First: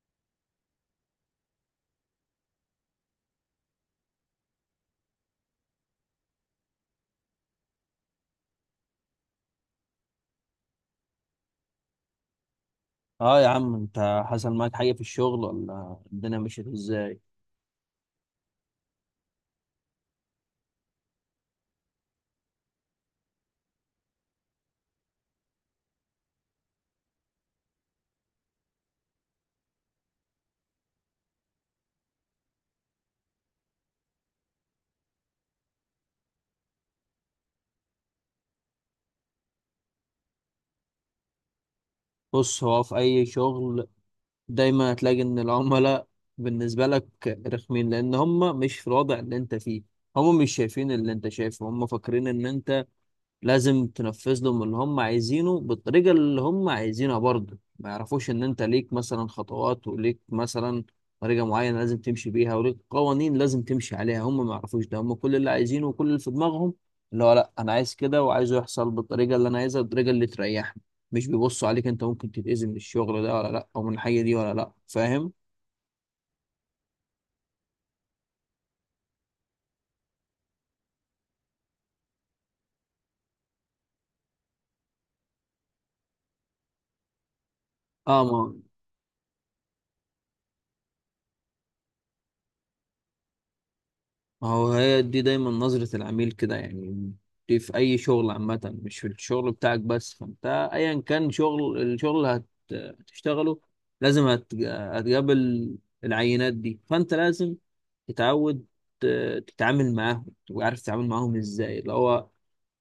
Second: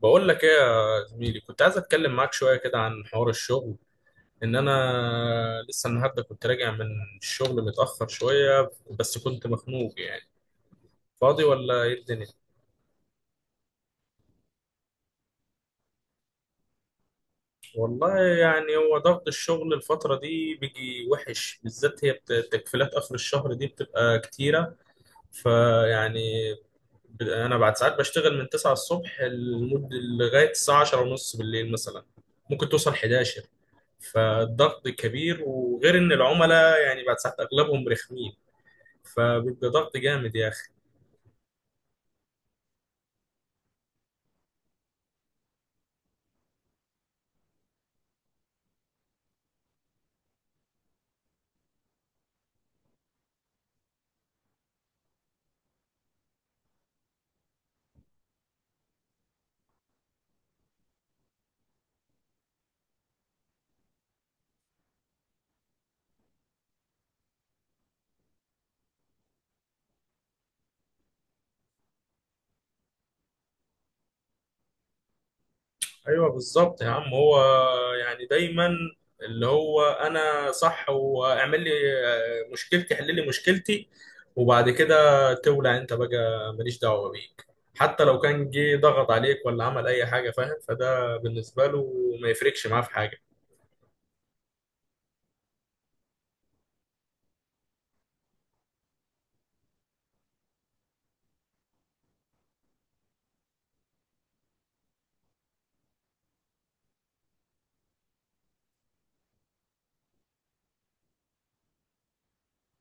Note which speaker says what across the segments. Speaker 1: بقول لك ايه يا زميلي، كنت عايز اتكلم معاك شويه كده عن حوار الشغل. انا لسه النهارده كنت راجع من الشغل متاخر شويه، بس كنت مخنوق يعني. فاضي ولا ايه الدنيا؟
Speaker 2: اه يا عم، انت حصل معاك حاجة في الشغل ولا الدنيا مشيت ازاي؟
Speaker 1: والله يعني هو ضغط الشغل الفتره دي بيجي وحش، بالذات هي تكفيلات اخر الشهر دي بتبقى كتيره. فيعني انا بعد ساعات بشتغل من 9 الصبح لمده لغايه الساعه 10 ونص بالليل مثلا، ممكن توصل 11. فالضغط كبير، وغير ان العملاء يعني بعد ساعات اغلبهم رخمين، فبيبقى ضغط جامد يا اخي.
Speaker 2: بص، هو في اي شغل دايما هتلاقي ان العملاء بالنسبة لك رخمين، لان هم مش في الوضع اللي انت فيه. هم مش شايفين اللي انت شايفه، هم فاكرين ان انت لازم تنفذ لهم اللي هم عايزينه بالطريقة اللي هم عايزينها، برضه ما يعرفوش ان انت ليك مثلا خطوات وليك مثلا طريقة معينة لازم تمشي بيها، وليك قوانين لازم تمشي عليها. هم ما يعرفوش ده، هم كل اللي عايزينه وكل اللي في دماغهم اللي هو لا انا عايز كده، وعايزه يحصل بالطريقة اللي انا عايزها، بالطريقة اللي تريحني. مش بيبصوا عليك انت ممكن تتأذي من الشغل ده ولا لا، او من الحاجة دي ولا لا، فاهم؟
Speaker 1: ايوه بالظبط يا عم، هو يعني دايما اللي هو انا صح، واعمل لي مشكلتي، حل لي مشكلتي، وبعد كده تولع انت بقى، ماليش دعوه بيك. حتى لو
Speaker 2: اه. ما
Speaker 1: كان جه ضغط عليك ولا عمل اي حاجه، فاهم؟ فده بالنسبه له ما يفرقش معاه في حاجه.
Speaker 2: ما هو هي دي دايما نظرة العميل كده يعني. دي في أي شغل عامة، مش في الشغل بتاعك بس. فأنت أيا كان شغل الشغل اللي هتشتغله، لازم هتقابل العينات دي. فأنت لازم تتعود تتعامل معاهم، تبقى عارف تتعامل معاهم إزاي، اللي هو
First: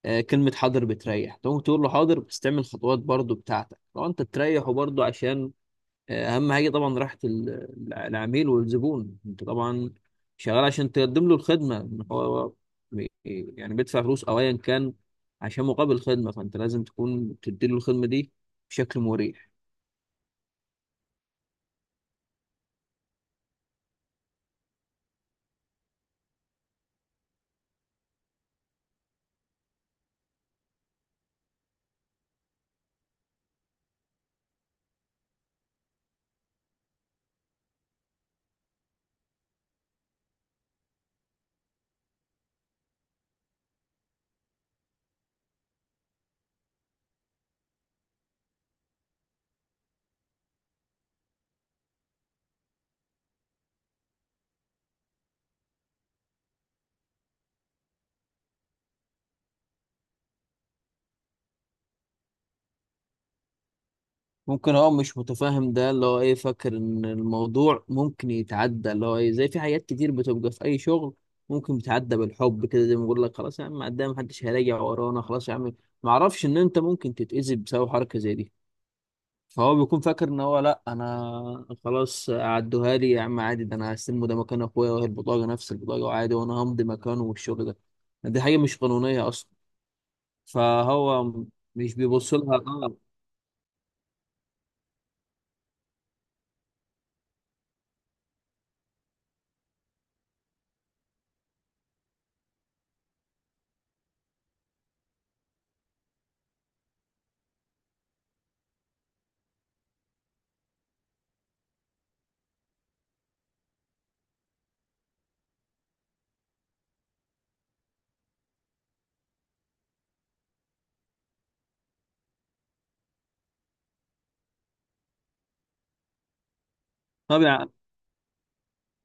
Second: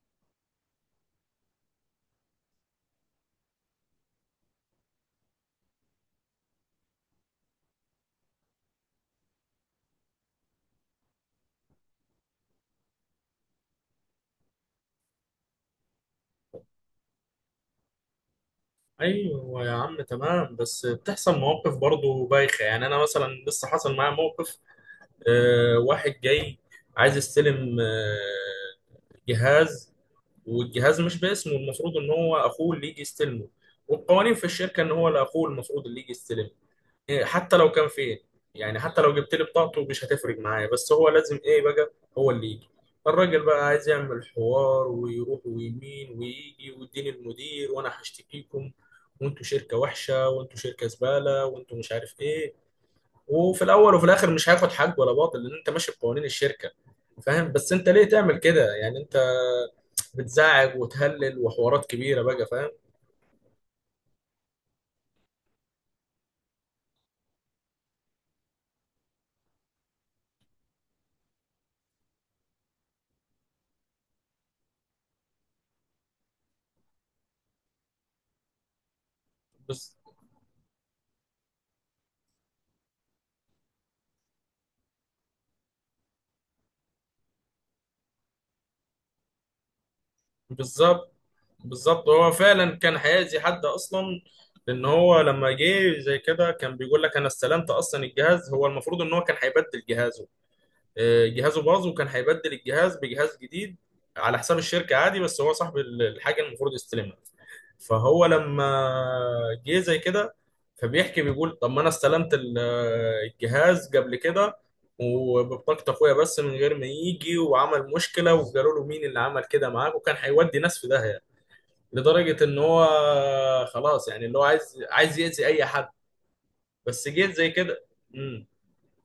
Speaker 2: آه، كلمة حاضر بتريح. تقوم تقول له حاضر، بس تعمل خطوات برضو بتاعتك، لو أنت تريحه برضو. عشان اهم حاجه طبعا راحه العميل والزبون. انت طبعا شغال عشان تقدم له الخدمه، إن هو بي- يعني بيدفع فلوس او ايا كان عشان مقابل الخدمه، فانت لازم تكون تدي له الخدمه دي بشكل مريح.
Speaker 1: ايوه يا عم تمام، بس بتحصل مواقف برضه بايخه. يعني انا مثلا لسه حصل معايا موقف، واحد جاي عايز يستلم جهاز، والجهاز مش باسمه. المفروض ان هو اخوه اللي يجي يستلمه، والقوانين في الشركه ان هو لاخوه المفروض اللي يجي يستلمه. حتى لو كان فين، يعني حتى لو جبت لي بطاقته مش هتفرق معايا، بس هو لازم ايه بقى، هو اللي يجي. الراجل بقى عايز يعمل حوار، ويروح ويمين ويجي ويديني المدير وانا هشتكيكم، وانتوا شركه وحشه، وانتوا شركه زباله، وانتوا مش عارف ايه. وفي الاول وفي الاخر مش هياخد حق ولا باطل، لان انت ماشي بقوانين الشركه، فاهم؟ بس انت ليه تعمل كده يعني؟ انت بتزعج وتهلل وحوارات كبيره بقى، فاهم؟
Speaker 2: ممكن هو مش متفاهم، ده اللي هو ايه، فاكر ان الموضوع ممكن يتعدى اللي هو ايه، زي في حاجات كتير بتبقى في اي شغل ممكن بتعدى بالحب كده، زي ما بقول لك خلاص يا عم قدام محدش هيراجع ورانا، خلاص يا عم. معرفش ان انت ممكن تتأذي بسبب حركه زي دي. فهو
Speaker 1: بس
Speaker 2: بيكون فاكر ان هو لا انا خلاص عدوها لي يا عم عادي، ده انا هستلمه، ده مكان اخويا، وهي البطاقه نفس البطاقه وعادي، وانا همضي مكانه، والشغل ده. دي حاجه مش قانونيه اصلا،
Speaker 1: بالظبط.
Speaker 2: فهو مش
Speaker 1: بالظبط، هو
Speaker 2: بيبص لها.
Speaker 1: فعلا كان
Speaker 2: اه.
Speaker 1: هيأذي حد اصلا. لان هو لما جه زي كده كان بيقول لك انا استلمت اصلا الجهاز. هو المفروض ان هو كان هيبدل الجهاز، جهازه باظ وكان هيبدل الجهاز بجهاز جديد على حساب الشركه عادي، بس هو صاحب الحاجه المفروض يستلمها. فهو لما جه زي كده فبيحكي، بيقول طب ما انا استلمت الجهاز قبل كده وببطاقة اخويا، بس من غير ما يجي وعمل مشكلة وقالوا له مين اللي عمل كده معاك، وكان هيودي ناس في داهية، لدرجة ان هو خلاص يعني اللي هو عايز يأذي اي حد، بس جيت
Speaker 2: طب
Speaker 1: زي
Speaker 2: يع-
Speaker 1: كده. امم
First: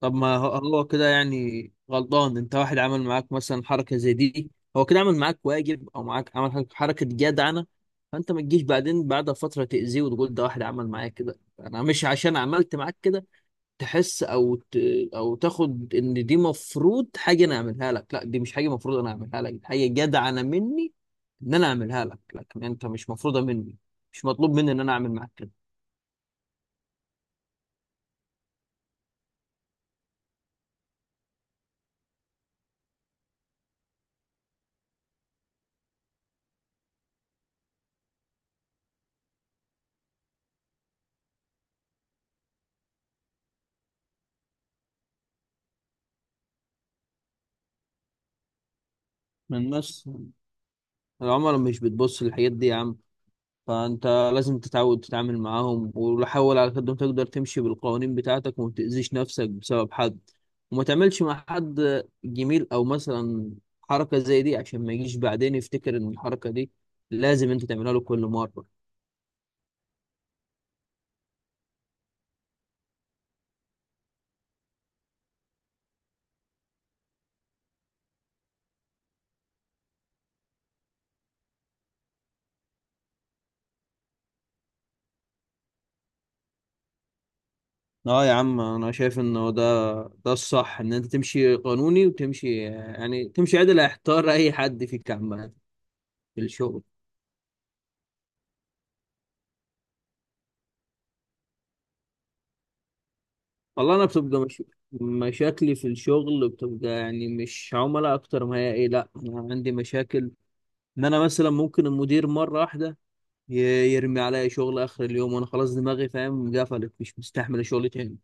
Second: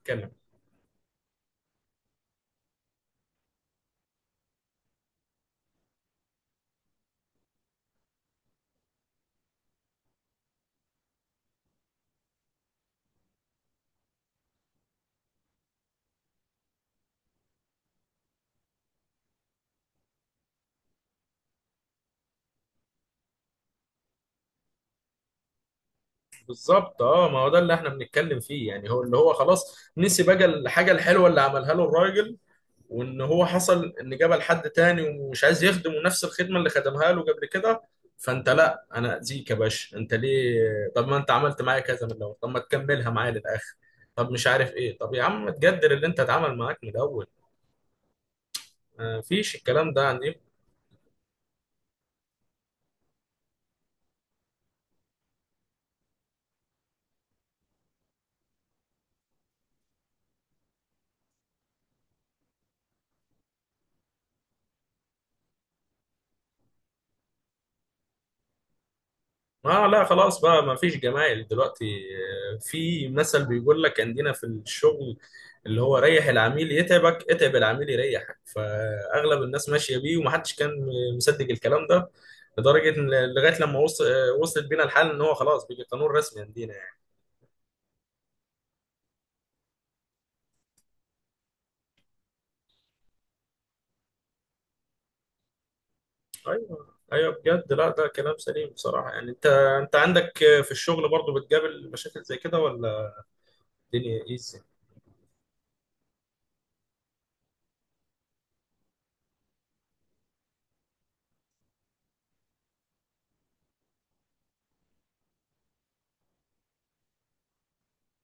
Speaker 2: طب
Speaker 1: اتكلم.
Speaker 2: ما هو، هو كده يعني غلطان؟ انت واحد عمل معاك مثلا حركه زي دي، هو كده عمل معاك واجب او معاك عمل حركه حركة جدعنه. فانت ما تجيش بعدين بعد فتره تاذيه وتقول ده واحد عمل معايا كده. انا مش عشان عملت معاك كده تحس او ت... او تاخد ان دي مفروض حاجه انا اعملها لك. لا، دي مش حاجه مفروض انا اعملها لك، دي حاجه جدعه انا مني ان انا اعملها لك. لكن انت مش مفروضه مني، مش مطلوب مني ان انا اعمل معاك كده.
Speaker 1: بالظبط. اه ما هو ده اللي احنا بنتكلم فيه يعني. هو اللي هو خلاص نسي بقى الحاجه الحلوه اللي عملها له الراجل، وان هو حصل ان جابها لحد تاني ومش عايز يخدمه نفس الخدمه اللي خدمها له قبل كده. فانت لا انا اذيك يا باشا، انت ليه؟ طب ما انت عملت معايا كذا من الاول، طب ما تكملها معايا للاخر. طب مش عارف ايه، طب يا عم تقدر اللي انت اتعمل معاك من الاول، ما فيش
Speaker 2: من
Speaker 1: الكلام ده
Speaker 2: بس
Speaker 1: يعني.
Speaker 2: العملاء مش بتبص للحاجات دي يا عم. فانت لازم تتعود تتعامل معاهم، وحاول على قد ما تقدر تمشي بالقوانين بتاعتك، وما تأذيش نفسك بسبب حد، وما تعملش مع حد جميل او مثلا حركه زي دي، عشان ما يجيش بعدين يفتكر ان الحركه دي لازم انت تعملها له كل مره.
Speaker 1: اه لا خلاص بقى، ما فيش جمايل دلوقتي. في مثل بيقول لك عندنا في الشغل، اللي هو ريح العميل يتعبك، اتعب العميل يريحك. فاغلب الناس ماشيه بيه، ومحدش كان مصدق الكلام ده، لدرجه ان لغايه لما وصل، وصلت بينا الحال ان هو خلاص بقى قانون رسمي عندنا يعني.
Speaker 2: اه يا عم، انا شايف انه ده ده الصح. ان انت تمشي قانوني وتمشي يعني تمشي عدل، هيحتار اي حد فيك عامة في الشغل.
Speaker 1: ايوه ايوه بجد، لا ده كلام سليم بصراحه. يعني انت، انت عندك في الشغل برضو بتقابل مشاكل زي كده ولا
Speaker 2: والله انا
Speaker 1: الدنيا
Speaker 2: بتبقى
Speaker 1: ايزي؟
Speaker 2: مش... مشاكلي في الشغل بتبقى يعني مش عملاء اكتر ما هي ايه. لا انا عندي مشاكل ان انا مثلا ممكن المدير مرة واحدة يرمي عليا شغل اخر اليوم، وانا خلاص دماغي، فاهم، قفلت، مش مستحمل الشغل تاني.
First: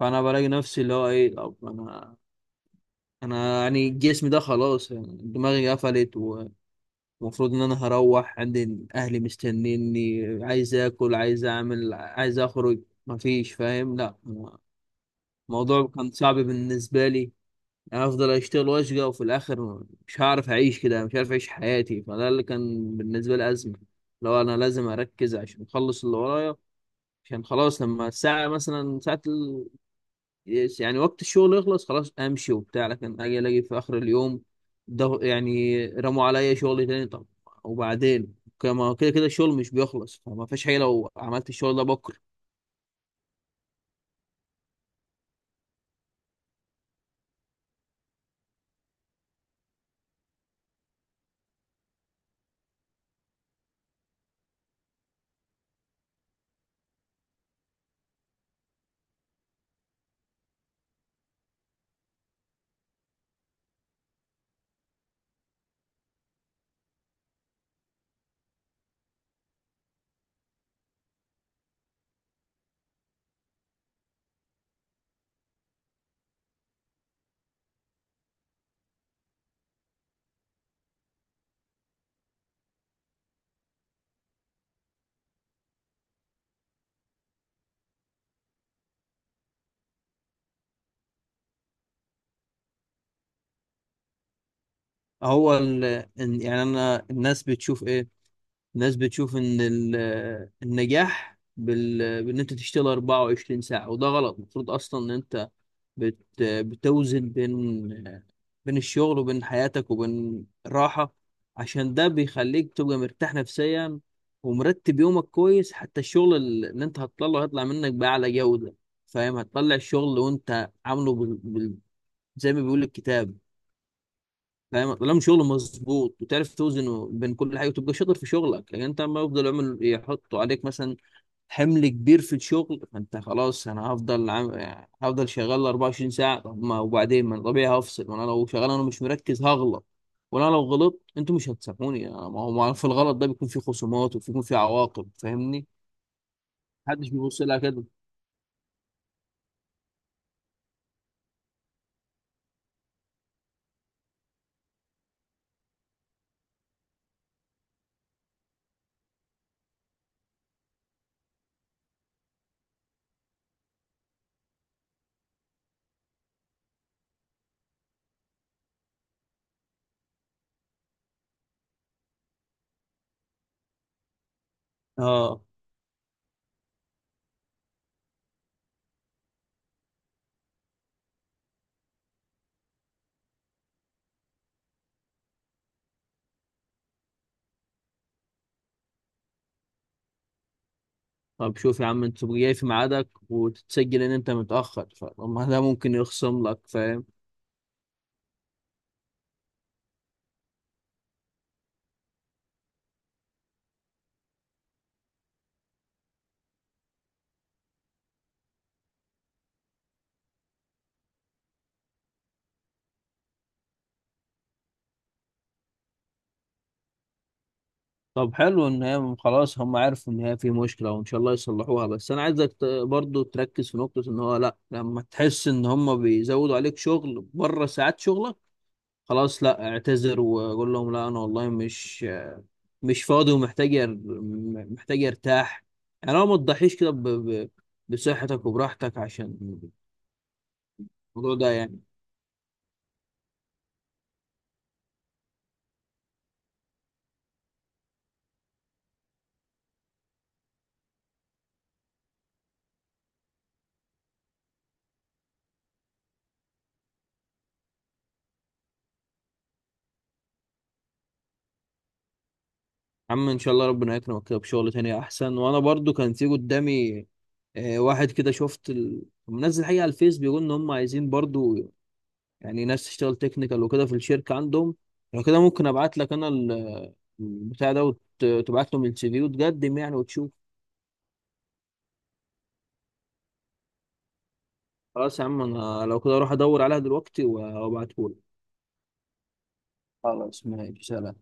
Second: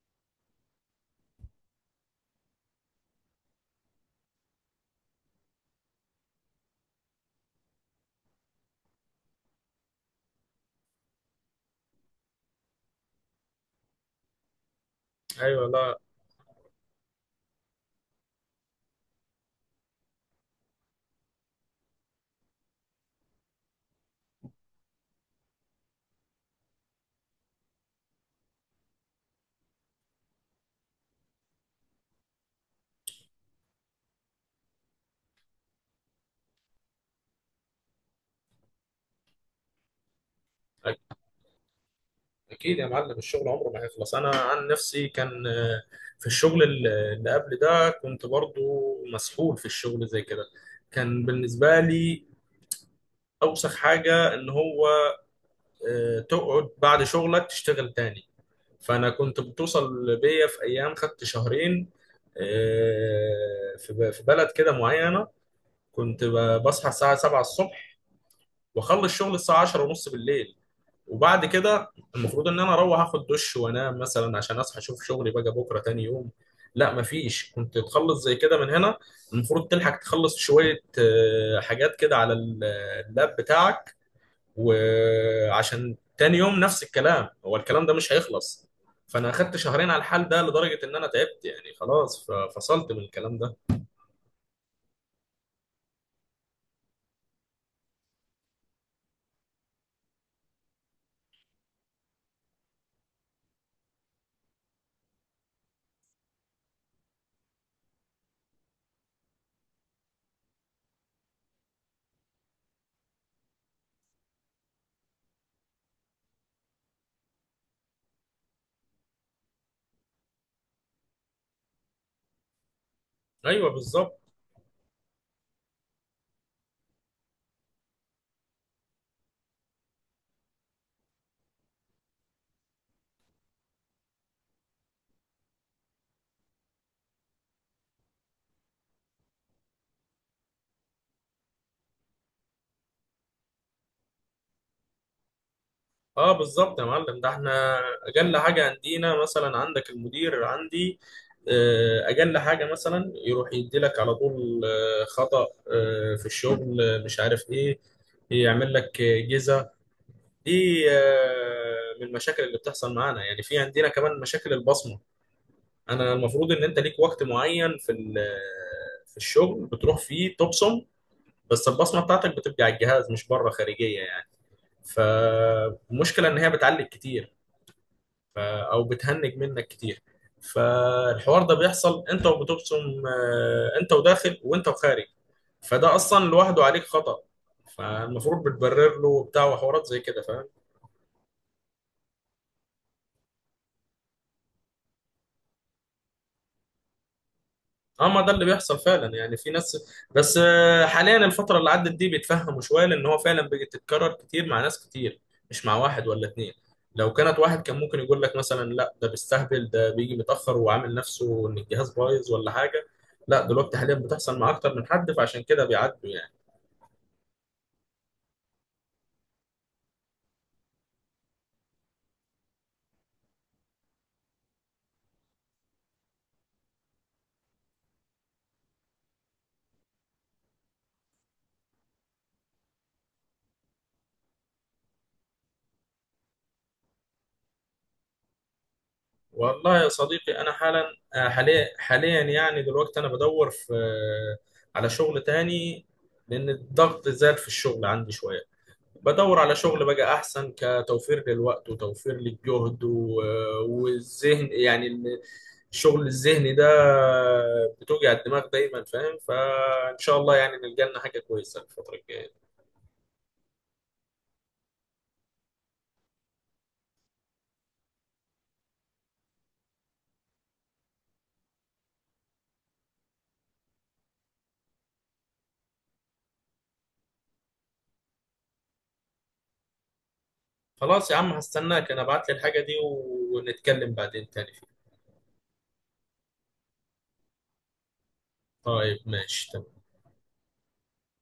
Speaker 2: فانا بلاقي نفسي اللي هو ايه، طب انا انا يعني جسمي ده خلاص، يعني دماغي قفلت. المفروض ان انا هروح عندي اهلي مستنيني، عايز اكل، عايز اعمل، عايز اخرج، مفيش، فاهم؟ لا،
Speaker 1: ايوه
Speaker 2: الموضوع
Speaker 1: لا،
Speaker 2: كان صعب بالنسبه لي. انا افضل اشتغل واشقى وفي الاخر مش هعرف اعيش كده، مش عارف اعيش حياتي. فده اللي كان بالنسبه لي ازمه. لو انا لازم اركز عشان اخلص اللي ورايا، عشان خلاص لما الساعه مثلا ساعه يس يعني وقت الشغل يخلص خلاص امشي وبتاع، لكن اجي الاقي في اخر اليوم ده يعني رموا عليا شغل تاني. طب وبعدين، كما كده كده الشغل مش بيخلص، فما فيش حاجه لو عملت الشغل ده بكره.
Speaker 1: اكيد يا معلم الشغل عمره ما هيخلص. انا عن نفسي كان في الشغل اللي قبل ده كنت برضو مسحول في الشغل زي كده. كان بالنسبه لي اوسخ حاجه ان هو تقعد بعد شغلك تشتغل تاني. فانا كنت بتوصل بيا في ايام، خدت شهرين في في بلد كده معينه، كنت بصحى الساعه 7 الصبح واخلص شغل الساعه 10 ونص بالليل، وبعد كده المفروض ان انا اروح اخد دش وانام مثلا عشان اصحى اشوف شغلي بقى بكره تاني يوم. لا مفيش، كنت تخلص زي كده من هنا، المفروض تلحق تخلص شويه حاجات كده على اللاب بتاعك، وعشان تاني يوم نفس الكلام. هو الكلام ده مش هيخلص. فانا اخدت شهرين على الحال ده، لدرجه ان انا تعبت يعني خلاص، فصلت من الكلام ده.
Speaker 2: يعني انا الناس بتشوف ايه؟ الناس بتشوف ان النجاح بان انت تشتغل 24 ساعه، وده غلط. المفروض اصلا ان انت بتوزن بين بين الشغل وبين حياتك وبين راحة. عشان ده بيخليك تبقى مرتاح نفسيا، ومرتب يومك كويس. حتى الشغل اللي انت هتطلعه هيطلع منك بأعلى جودة، فاهم؟ هتطلع الشغل وانت عامله زي ما بيقول الكتاب،
Speaker 1: ايوه بالظبط.
Speaker 2: فاهم؟ طالما شغل مظبوط وتعرف توزنه بين كل حاجة وتبقى شاطر في شغلك. لكن انت ما يفضل يعمل يحطوا عليك مثلا حمل كبير في الشغل، فانت خلاص انا يعني هفضل شغال 24 ساعه، طب ما وبعدين ما أنا طبيعي هفصل. ما انا لو شغال انا مش مركز هغلط، وانا لو غلطت انتوا مش هتسامحوني. ما هو ما في، الغلط ده بيكون في خصومات وبيكون في عواقب، فاهمني؟
Speaker 1: اه بالظبط يا
Speaker 2: محدش
Speaker 1: معلم، ده
Speaker 2: بيبص لها
Speaker 1: احنا
Speaker 2: كده.
Speaker 1: اجل حاجه عندنا، مثلا عندك المدير، عندي اجل حاجه مثلا يروح يديلك على طول خطأ في الشغل مش عارف ايه، يعمل لك جزا. دي من المشاكل اللي بتحصل معانا يعني. في عندنا كمان مشاكل البصمه، انا المفروض ان انت ليك وقت معين في في الشغل بتروح فيه تبصم، بس البصمه بتاعتك بتبقى على الجهاز مش بره خارجيه يعني.
Speaker 2: اه.
Speaker 1: فالمشكله ان هي بتعلق كتير، ف- او بتهنج منك كتير. فالحوار ده بيحصل انت وبتبصم، انت وداخل وانت وخارج، فده اصلا لوحده عليك خطأ. فالمفروض بتبرر له وبتاع، وحوارات زي كده، فاهم؟
Speaker 2: طب شوف يا عم، انت تبقى جاي في ميعادك وتتسجل ان انت متاخر، فطب ما ده ممكن يخصم لك، فاهم؟
Speaker 1: اه ما ده اللي بيحصل فعلا يعني. في ناس، بس حاليا الفترة اللي عدت دي بيتفهموا شوية، لأن هو فعلا بتتكرر كتير مع ناس كتير، مش مع واحد ولا اتنين. لو كانت واحد كان ممكن يقول لك مثلا لا ده بيستهبل، ده بيجي متأخر وعامل نفسه إن الجهاز بايظ ولا حاجة. لا دلوقتي حاليا بتحصل مع أكتر من حد، فعشان كده بيعدوا يعني.
Speaker 2: طب حلو ان هي خلاص هم عرفوا ان هي في مشكله، وان شاء الله يصلحوها. بس انا عايزك برضو تركز في نقطه ان هو لا، لما تحس ان هم بيزودوا عليك شغل بره ساعات شغلك، خلاص لا، اعتذر وقول لهم لا انا والله مش فاضي ومحتاج محتاج ارتاح. يعني لو ما تضحيش كده بصحتك وبراحتك، عشان
Speaker 1: والله يا صديقي أنا حالا،
Speaker 2: الموضوع ده
Speaker 1: حاليا
Speaker 2: يعني.
Speaker 1: حاليا يعني دلوقتي، أنا بدور في على شغل تاني، لأن الضغط زاد في الشغل عندي شوية. بدور على شغل بقى احسن، كتوفير للوقت وتوفير للجهد والذهن يعني، الشغل الذهني ده بتوجع الدماغ دايما، فاهم؟ فان شاء الله يعني نلقى لنا حاجه كويسه الفتره الجايه.
Speaker 2: عم، ان شاء الله ربنا يكرمك كده بشغل تاني احسن. وانا برضو كان في قدامي آه، واحد كده شفت منزل حقيقة على الفيس، بيقول ان هم عايزين برضو يعني ناس تشتغل تكنيكال وكده في الشركة عندهم. لو كده ممكن ابعت لك انا البتاع ده، وتبعت لهم السي في وتقدم يعني وتشوف.
Speaker 1: خلاص يا عم هستناك، انا ابعت لي الحاجه دي ونتكلم بعدين تاني فيها.
Speaker 2: خلاص يا عم، انا لو كده اروح ادور عليها دلوقتي وابعته لك.
Speaker 1: طيب ماشي.
Speaker 2: خلاص ماشي، سلام.